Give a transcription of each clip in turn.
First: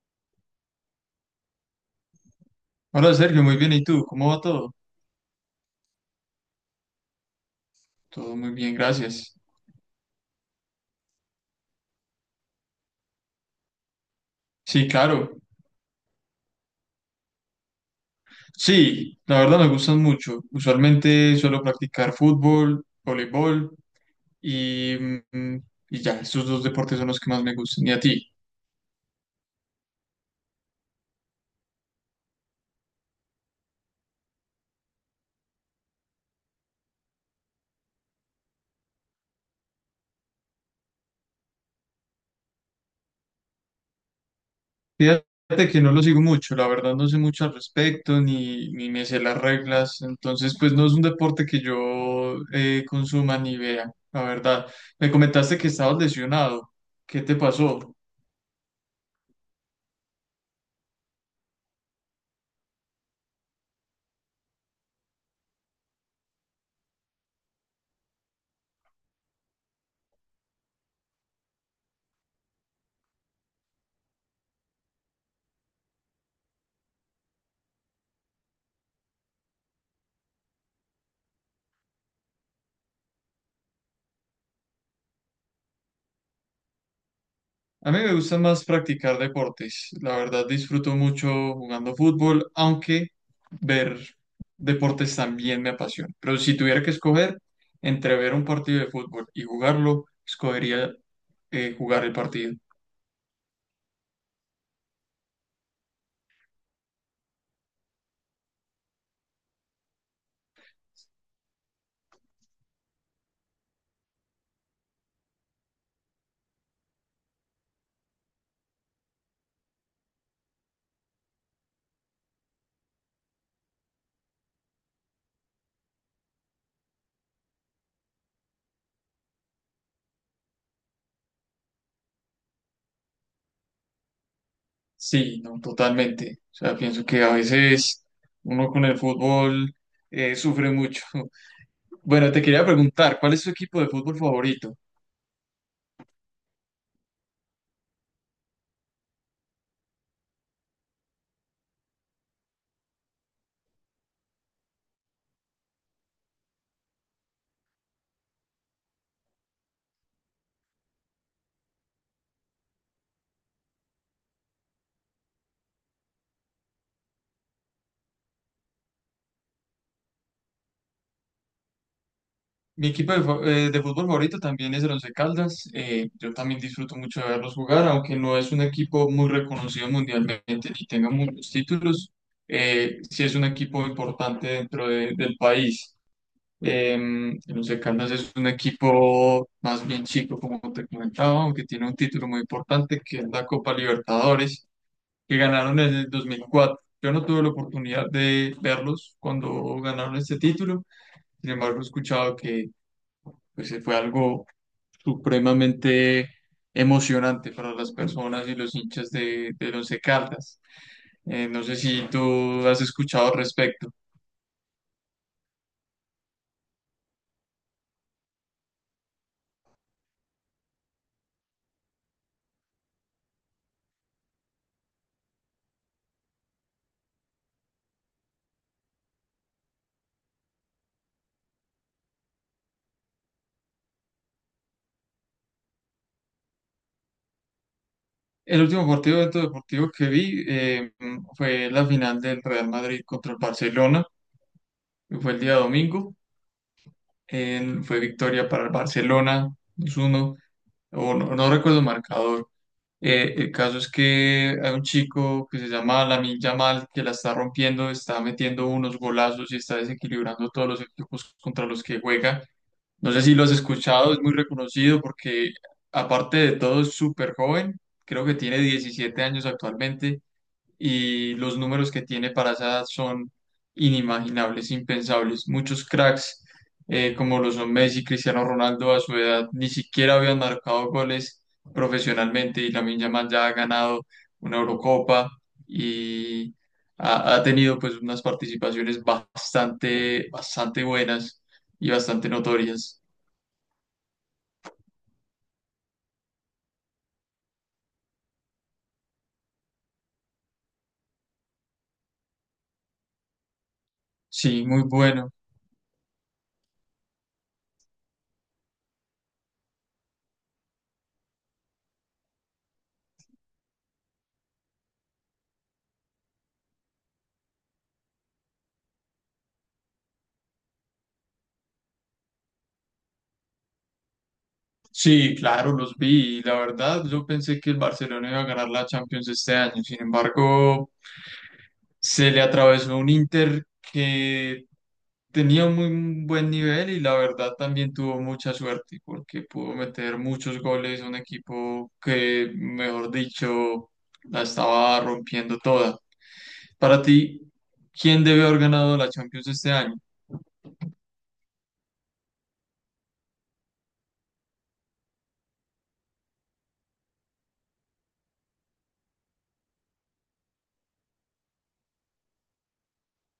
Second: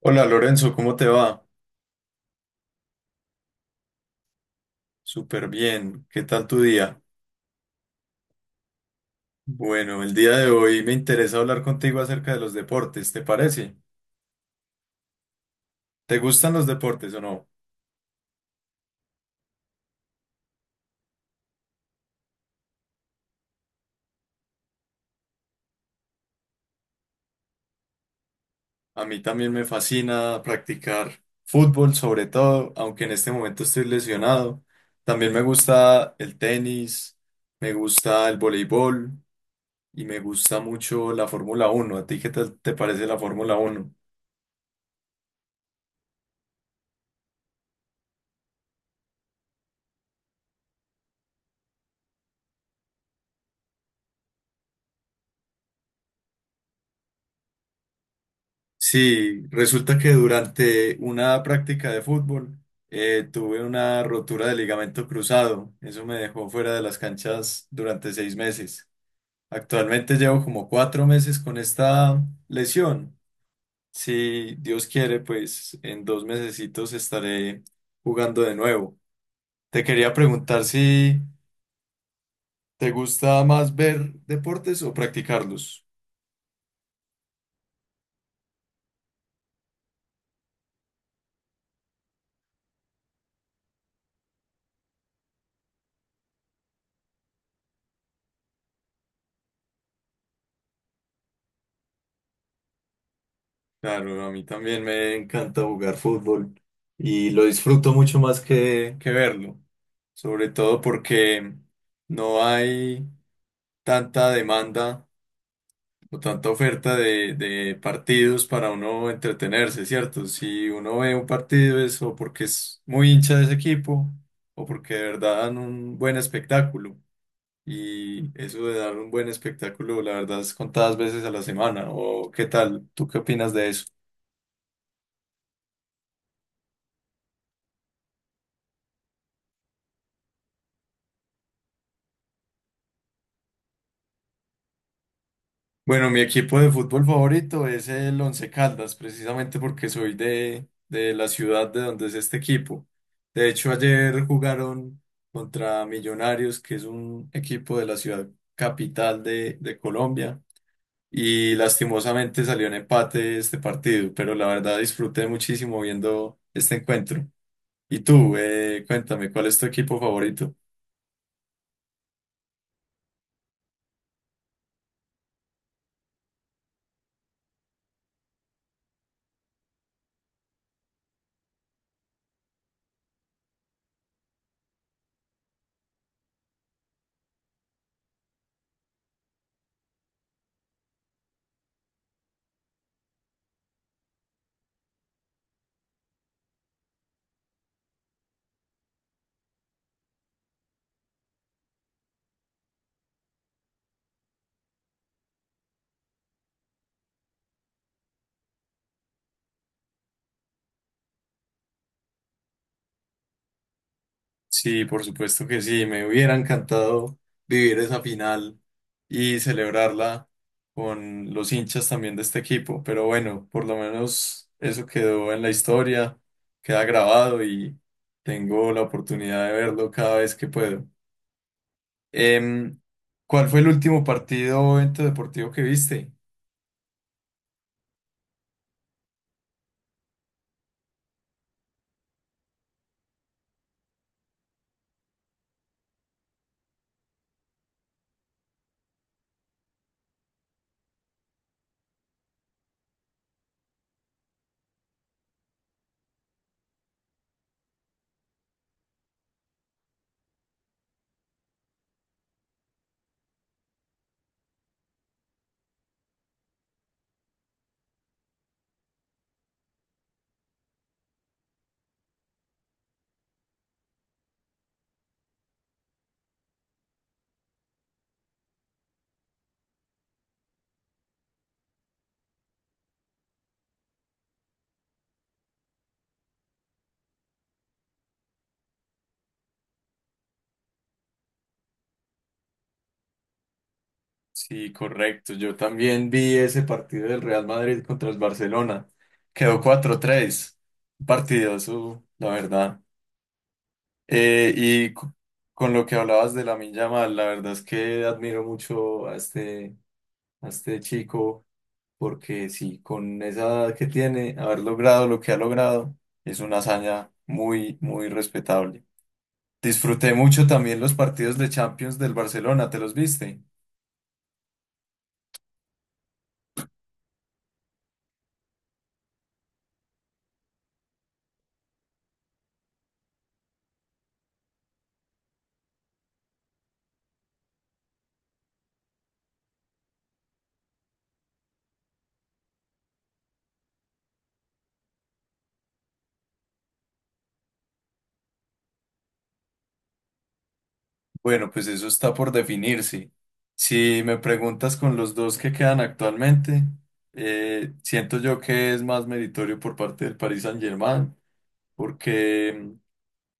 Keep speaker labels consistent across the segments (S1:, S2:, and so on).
S1: Hola Lorenzo, ¿cómo te va?
S2: Hola Sergio, muy bien. ¿Y tú? ¿Cómo va todo?
S1: Súper bien, ¿qué tal tu día?
S2: Todo muy bien, gracias.
S1: Bueno, el día de hoy me interesa hablar contigo acerca de los deportes, ¿te parece?
S2: Sí, claro.
S1: ¿Te gustan los deportes o no?
S2: Sí, la verdad me gustan mucho. Usualmente suelo practicar fútbol, voleibol y, mm, y ya, estos dos deportes son los que más me gustan. ¿Y a ti?
S1: A mí también me fascina practicar fútbol, sobre todo, aunque en este momento estoy lesionado. También me gusta el tenis, me gusta el voleibol y me gusta mucho la Fórmula Uno. ¿A ti qué tal te parece la Fórmula Uno?
S2: Fíjate que no lo sigo mucho, la verdad no sé mucho al respecto ni me sé las reglas, entonces pues no es un deporte que yo consuma ni vea, la verdad. Me comentaste que estabas lesionado. ¿Qué te pasó?
S1: Sí, resulta que durante una práctica de fútbol tuve una rotura de ligamento cruzado. Eso me dejó fuera de las canchas durante 6 meses. Actualmente llevo como 4 meses con esta lesión. Si Dios quiere, pues en dos mesecitos estaré jugando de nuevo. Te quería preguntar si te gusta más ver deportes o practicarlos.
S2: A mí me gusta más practicar deportes. La verdad disfruto mucho jugando fútbol, aunque ver deportes también me apasiona. Pero si tuviera que escoger entre ver un partido de fútbol y jugarlo, escogería jugar el partido.
S1: Claro, a mí también me encanta jugar fútbol y lo disfruto mucho más que verlo, sobre todo porque no hay tanta demanda o tanta oferta de partidos para uno entretenerse, ¿cierto? Si uno ve un partido es o porque es muy hincha de ese equipo o porque de verdad dan un buen espectáculo y eso de dar un buen espectáculo, la verdad es contadas veces a la semana. ¿O qué tal? ¿Tú qué opinas de eso?
S2: Sí, no, totalmente. O sea, pienso que a veces uno con el fútbol sufre mucho. Bueno, te quería preguntar, ¿cuál es tu equipo de fútbol favorito?
S1: Bueno, mi equipo de fútbol favorito es el Once Caldas, precisamente porque soy de la ciudad de donde es este equipo. De hecho, ayer jugaron contra Millonarios, que es un equipo de la ciudad capital de Colombia, y lastimosamente salió en empate este partido, pero la verdad disfruté muchísimo viendo este encuentro. Y tú, cuéntame, ¿cuál es tu equipo favorito?
S2: Mi equipo de fútbol favorito también es el Once Caldas. Yo también disfruto mucho de verlos jugar, aunque no es un equipo muy reconocido mundialmente ni tenga muchos títulos. Sí es un equipo importante del país. Eh, el Once Caldas es un equipo más bien chico, como te comentaba, aunque tiene un título muy importante que es la Copa Libertadores, que ganaron en el 2004. Yo no tuve la oportunidad de verlos cuando ganaron este título. Sin embargo, he escuchado que pues fue algo supremamente emocionante para las personas y los hinchas del Once Caldas. No sé si tú has escuchado al respecto.
S1: Sí, por supuesto que sí, me hubiera encantado vivir esa final y celebrarla con los hinchas también de este equipo, pero bueno, por lo menos eso quedó en la historia, queda grabado y tengo la oportunidad de verlo cada vez que puedo. Em, ¿Cuál fue el último partido o evento deportivo que viste?
S2: El último partido de evento deportivo que vi fue la final del Real Madrid contra el Barcelona. Fue el día domingo. Fue victoria para el Barcelona 2-1 o no, no recuerdo el marcador. El caso es que hay un chico que se llama Lamine Yamal que la está rompiendo, está metiendo unos golazos y está desequilibrando todos los equipos contra los que juega. No sé si lo has escuchado, es muy reconocido porque aparte de todo es súper joven, creo que tiene 17 años actualmente y los números que tiene para esa edad son inimaginables, impensables. Muchos cracks, como lo son Messi, Cristiano Ronaldo, a su edad ni siquiera habían marcado goles profesionalmente y Lamine Yamal ya ha ganado una Eurocopa y ha tenido pues unas participaciones bastante buenas y bastante notorias.
S1: Sí, correcto, yo también vi ese partido del Real Madrid contra el Barcelona, quedó 4-3. Un partidazo, la verdad. Eh,
S2: Sí, muy
S1: y co-
S2: bueno.
S1: con lo que hablabas de la Yamal, la verdad es que admiro mucho a a este chico, porque sí, con esa edad que tiene, haber logrado lo que ha logrado, es una hazaña muy, muy respetable. Disfruté mucho también los partidos de Champions del Barcelona, ¿te los viste?
S2: Sí, claro, los vi. Y la verdad, yo pensé que el Barcelona iba a ganar la Champions este año. Sin embargo, se le atravesó un Inter que tenía un muy buen nivel y la verdad también tuvo mucha suerte porque pudo meter muchos goles a un equipo que, mejor dicho, la estaba rompiendo toda. Para ti, ¿quién debe haber ganado la Champions este año?
S1: Bueno, pues eso está por definirse. Si me preguntas con los dos que quedan actualmente, siento yo que es más meritorio por parte del Paris Saint-Germain porque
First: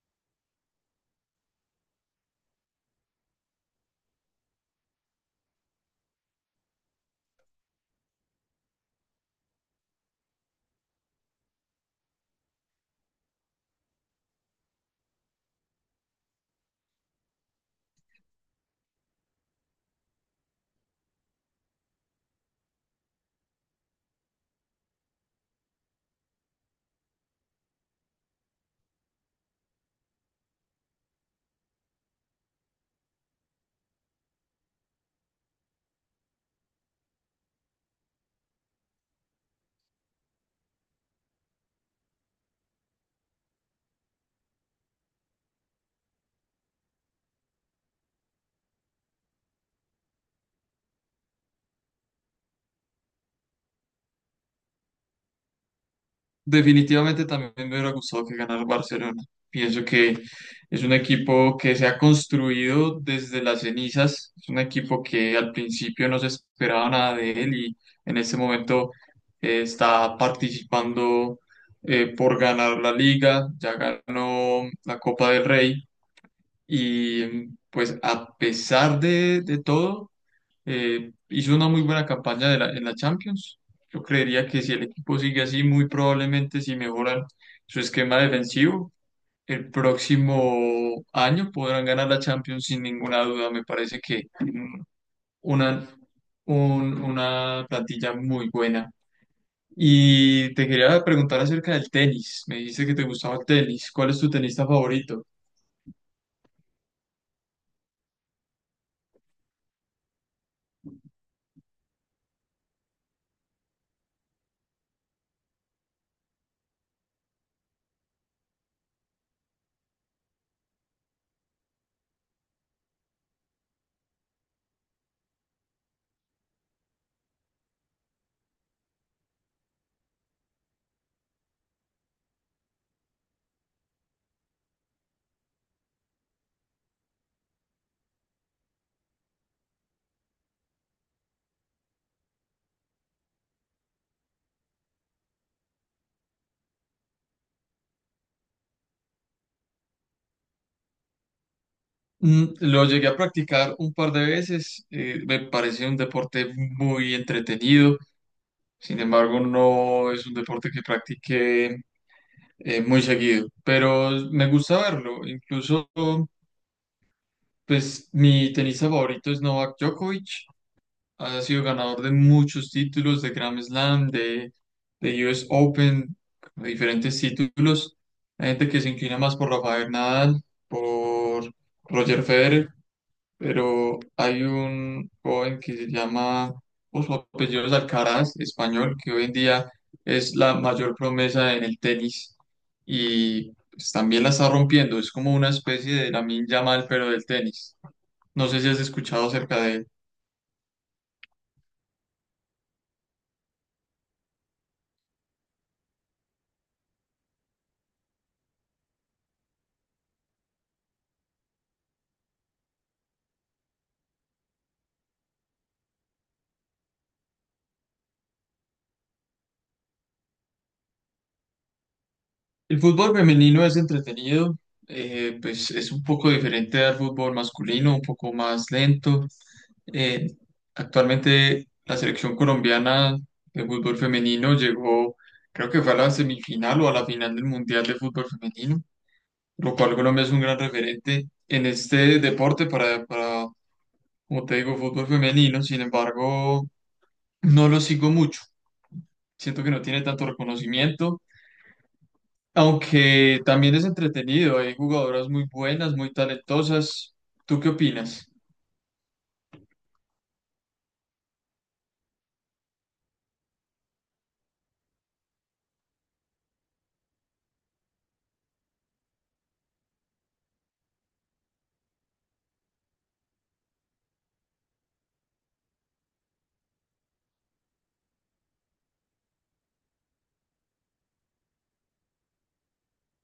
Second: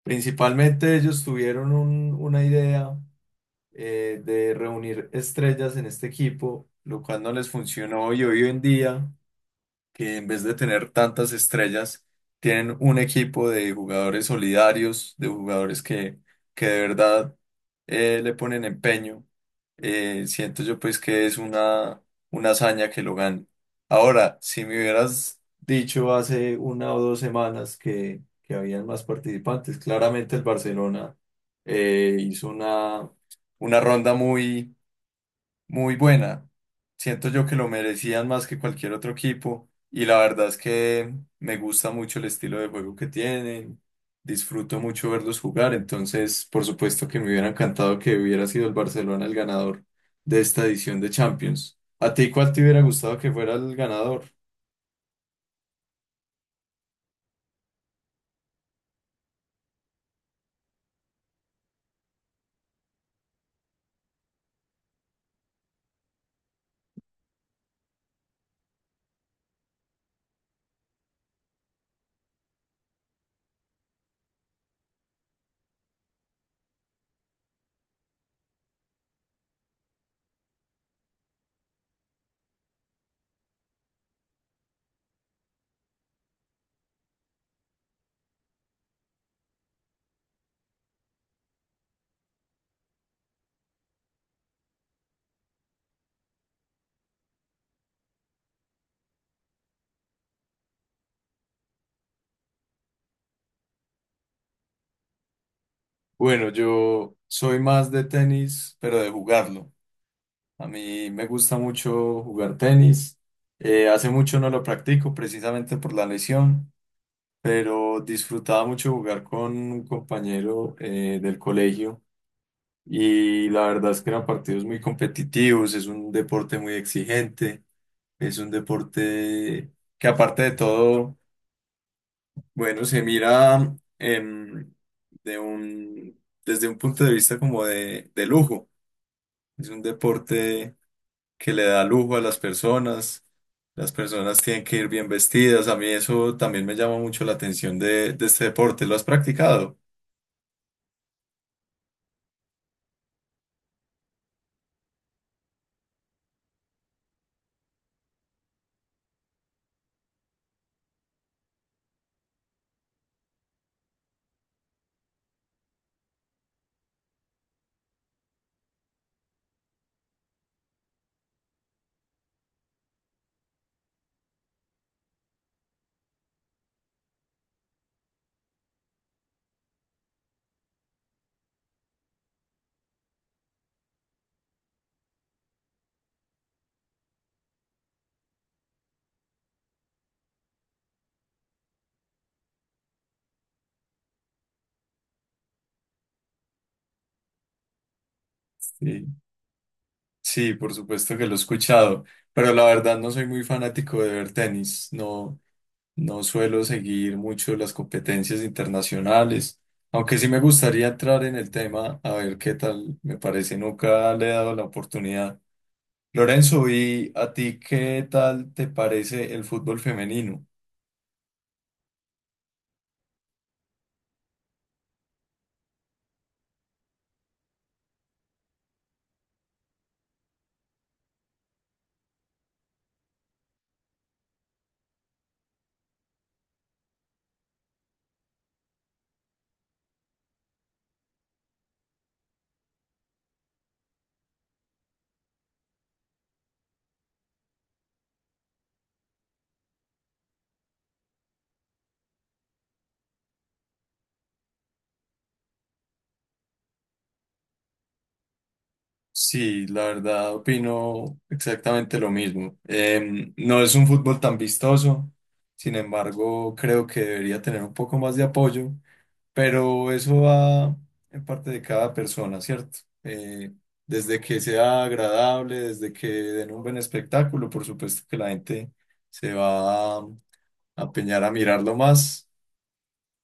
S1: principalmente ellos tuvieron una idea de reunir estrellas en este equipo, lo cual no les funcionó y hoy en día que en vez de tener tantas estrellas, tienen un equipo de jugadores solidarios, de jugadores que de verdad le ponen empeño. Siento yo pues que es una hazaña que lo gane. Ahora, si me hubieras dicho hace una o dos semanas que habían más participantes, claramente el Barcelona hizo una ronda muy muy buena. Siento yo que lo merecían más que cualquier otro equipo y la verdad es que me gusta mucho el estilo de juego que tienen. Disfruto mucho verlos jugar, entonces por supuesto que me hubiera encantado que hubiera sido el Barcelona el ganador de esta edición de Champions. ¿A ti cuál te hubiera gustado que fuera el ganador?
S2: Definitivamente también me hubiera gustado que ganara el Barcelona. Pienso que es un equipo que se ha construido desde las cenizas, es un equipo que al principio no se esperaba nada de él y en este momento está participando por ganar la liga, ya ganó la Copa del Rey y pues a pesar de todo hizo una muy buena campaña en la Champions. Yo creería que si el equipo sigue así, muy probablemente si mejoran su esquema defensivo, el próximo año podrán ganar la Champions sin ninguna duda. Me parece que una, una plantilla muy buena. Y te quería preguntar acerca del tenis. Me dijiste que te gustaba el tenis. ¿Cuál es tu tenista favorito?
S1: Bueno, yo soy más de tenis, pero de jugarlo. A mí me gusta mucho jugar tenis. Hace mucho no lo practico precisamente por la lesión, pero disfrutaba mucho jugar con un compañero del colegio y la verdad es que eran partidos muy competitivos, es un deporte muy exigente, es un deporte que aparte de todo, bueno, se mira desde un punto de vista como de lujo, es un deporte que le da lujo a las personas. Las personas tienen que ir bien vestidas. A mí eso también me llama mucho la atención de este deporte. ¿Lo has practicado?
S2: Lo llegué a practicar un par de veces. Me parece un deporte muy entretenido, sin embargo no es un deporte que practique muy seguido, pero me gusta verlo, incluso pues mi tenista favorito es Novak Djokovic, ha sido ganador de muchos títulos, de Grand Slam, de US Open, de diferentes títulos, hay gente que se inclina más por Rafael Nadal, por... Roger Federer, pero hay un joven que se llama, o su apellido es Alcaraz, español, que hoy en día es la mayor promesa en el tenis y pues, también la está rompiendo. Es como una especie de Lamine Yamal, pero del tenis. No sé si has
S1: Sí.
S2: escuchado acerca de él.
S1: Sí, por supuesto que lo he escuchado, pero la verdad no soy muy fanático de ver tenis, no, no suelo seguir mucho las competencias internacionales, aunque sí me gustaría entrar en el tema a ver qué tal me parece, nunca le he dado la oportunidad. Lorenzo, ¿y a ti qué tal te parece el fútbol femenino?
S2: El fútbol femenino es entretenido, pues es un poco diferente al fútbol masculino, un poco más lento. Eh, Actualmente la selección colombiana de fútbol femenino llegó, creo que fue a la semifinal o a la final del Mundial de Fútbol Femenino, lo cual Colombia es un gran referente en este deporte para, como te digo, fútbol femenino. Sin embargo, no lo sigo mucho. Siento que no tiene tanto reconocimiento. Aunque también es entretenido, hay jugadoras muy buenas, muy talentosas. ¿Tú qué opinas?
S1: Sí, la verdad opino exactamente lo mismo. No es un fútbol tan vistoso, sin embargo creo que debería tener un poco más de apoyo. Pero eso va en parte de cada persona, ¿cierto? Desde que sea agradable, desde que den un buen espectáculo, por supuesto que la gente se va a empeñar a mirarlo más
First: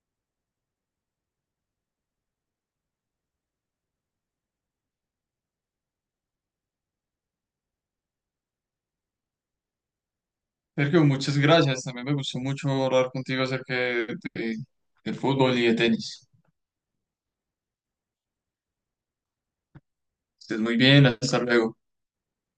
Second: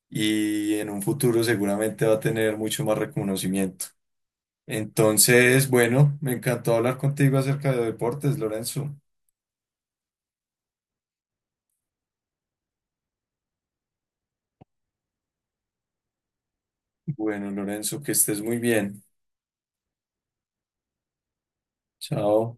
S1: y en un futuro seguramente va a tener mucho más reconocimiento. Entonces, bueno, me encantó hablar contigo acerca de deportes, Lorenzo.
S2: Sergio, muchas gracias. También me gustó mucho hablar contigo acerca de- del fútbol y de tenis.
S1: Bueno, Lorenzo, que estés muy bien.
S2: Estés muy bien, hasta luego.
S1: Chao.